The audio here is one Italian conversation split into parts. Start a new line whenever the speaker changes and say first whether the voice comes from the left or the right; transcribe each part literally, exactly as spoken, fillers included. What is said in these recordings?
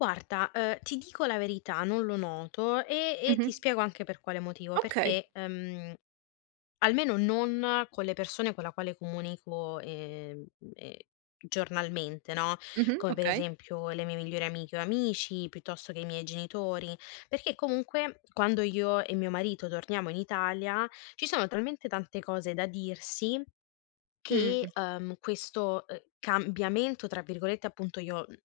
left: Guarda, uhm, ti dico la verità, non lo noto, e e ti
right: Mh-mh.
left: spiego anche per quale motivo:
right: Okay.
left: perché, ehm, almeno non con le persone con la quale comunico, ehm, ehm, giornalmente, no,
right: Mh-mh,
left: come per
right: okay.
left: esempio: le mie migliori amiche, o amici, piuttosto che i miei genitori; perché comunque, quando io e mio marito torniamo in Italia, ci sono talmente tante cose da dirsi che,
right: Mh-mh.
left: uhm, questo, uhm, "cambiamento," tra virgolette, appunto, io mhmm,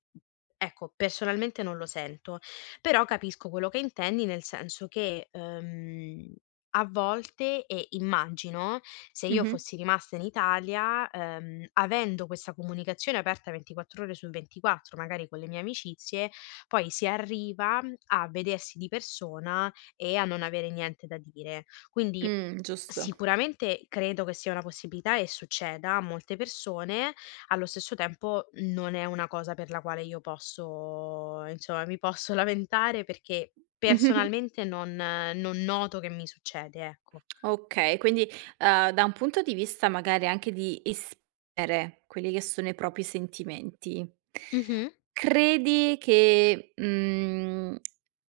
left: ecco, personalmente non lo sento, però capisco quello che intendi, nel senso che, uhm, a volte e immagino, se io
right: Mh-mh.
left: fossi rimasta in Italia, ehm, avendo questa comunicazione aperta ventiquattro ore su ventiquattro, magari con le mie amicizie, poi si arriva m a vedersi di persona, e a non avere niente da dire. Quindi,
right: Mh, giusto.
left: sicuramente credo che sia una possibilità e succeda a molte persone, allo stesso tempo, non è una cosa per la quale io posso insomma, mi posso lamentare, perché personalmente non non noto che mi succede, ecco.
right: Okay, quindi, uhm, da un punto di vista, magari, anche di espere, quelli che sono i propi sentimenti,
left: Mh-mh.
right: credi che, mhmm,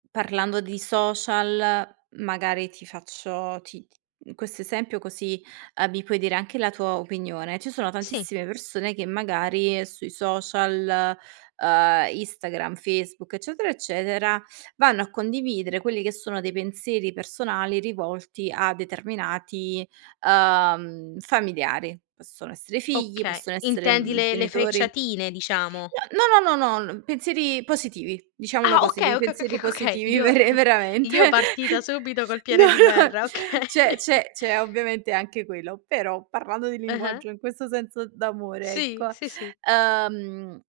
right: parlando di social, magari ti faccio ti t mhmm, questo esempio, così, uhm, mi puoi dire anche la tua opinione. Ci sono
left: Sì.
right: tantissime persone che, magari, sui social, uhm, istagram, Facebook eccetera, eccetera, vanno a condividere, quelli che sono dei pensieri personali rivolti a determinati, uhm, familiari. Possono essere figli,
left: Okay,
right: possono essere,
left: intendi
right: mhmm,
left: le le
right: ghenitori
left: frecciatine, diciamo.
right: no, no, no, no, non pensieri positivi, diciamolo
left: Ah,
right: così,
left: okay,
right: dei
left: oka oka oka
right: pensieri
left: oka okay,
right: positivi
left: io
right: verre veramente.
left: io partita subito col
right: No,
left: piede di
right: no,
left: guerra, okay.
right: c'è c'è c'è ovviamente anche quello, però, parlando di
left: Eh, eh.
right: linguaggio in questo senso d'amore,
left: Sì.
right: ecco.
left: Sì, sì.
right: Uhm,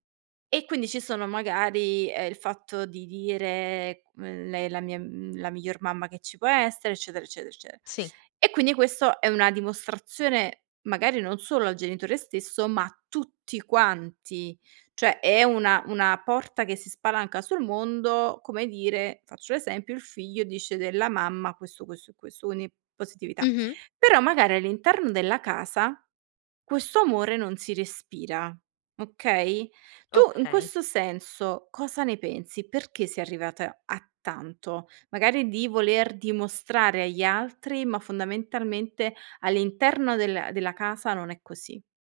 right: e quindi ci sono magari ehm, il fatto di dire, mhmm: "Lei è la mia mhmm, la miglior mamma che ci può essere, eccetera, eccetera, ecce"
left: Sì.
right: e quindi questo è una dimostrazione, magari non solo al genitore stesso, ma a tutti quanti. Cioè, è una una porta che si spalanca sul mondo, come dire, faccio l'esempio, il figlio dice della mamma questo, questo e questo, quindi positività;
left: Mh-mh.
right: però, magari all'interno della casa questo amore non si respira, okay, tu in
left: Okay.
right: questo senso, cosa ne pensi? Perché sei arrivata a tanto? Magari di voler dimostrare agli altri, ma fondamentalmente all'interno della della casa non è così.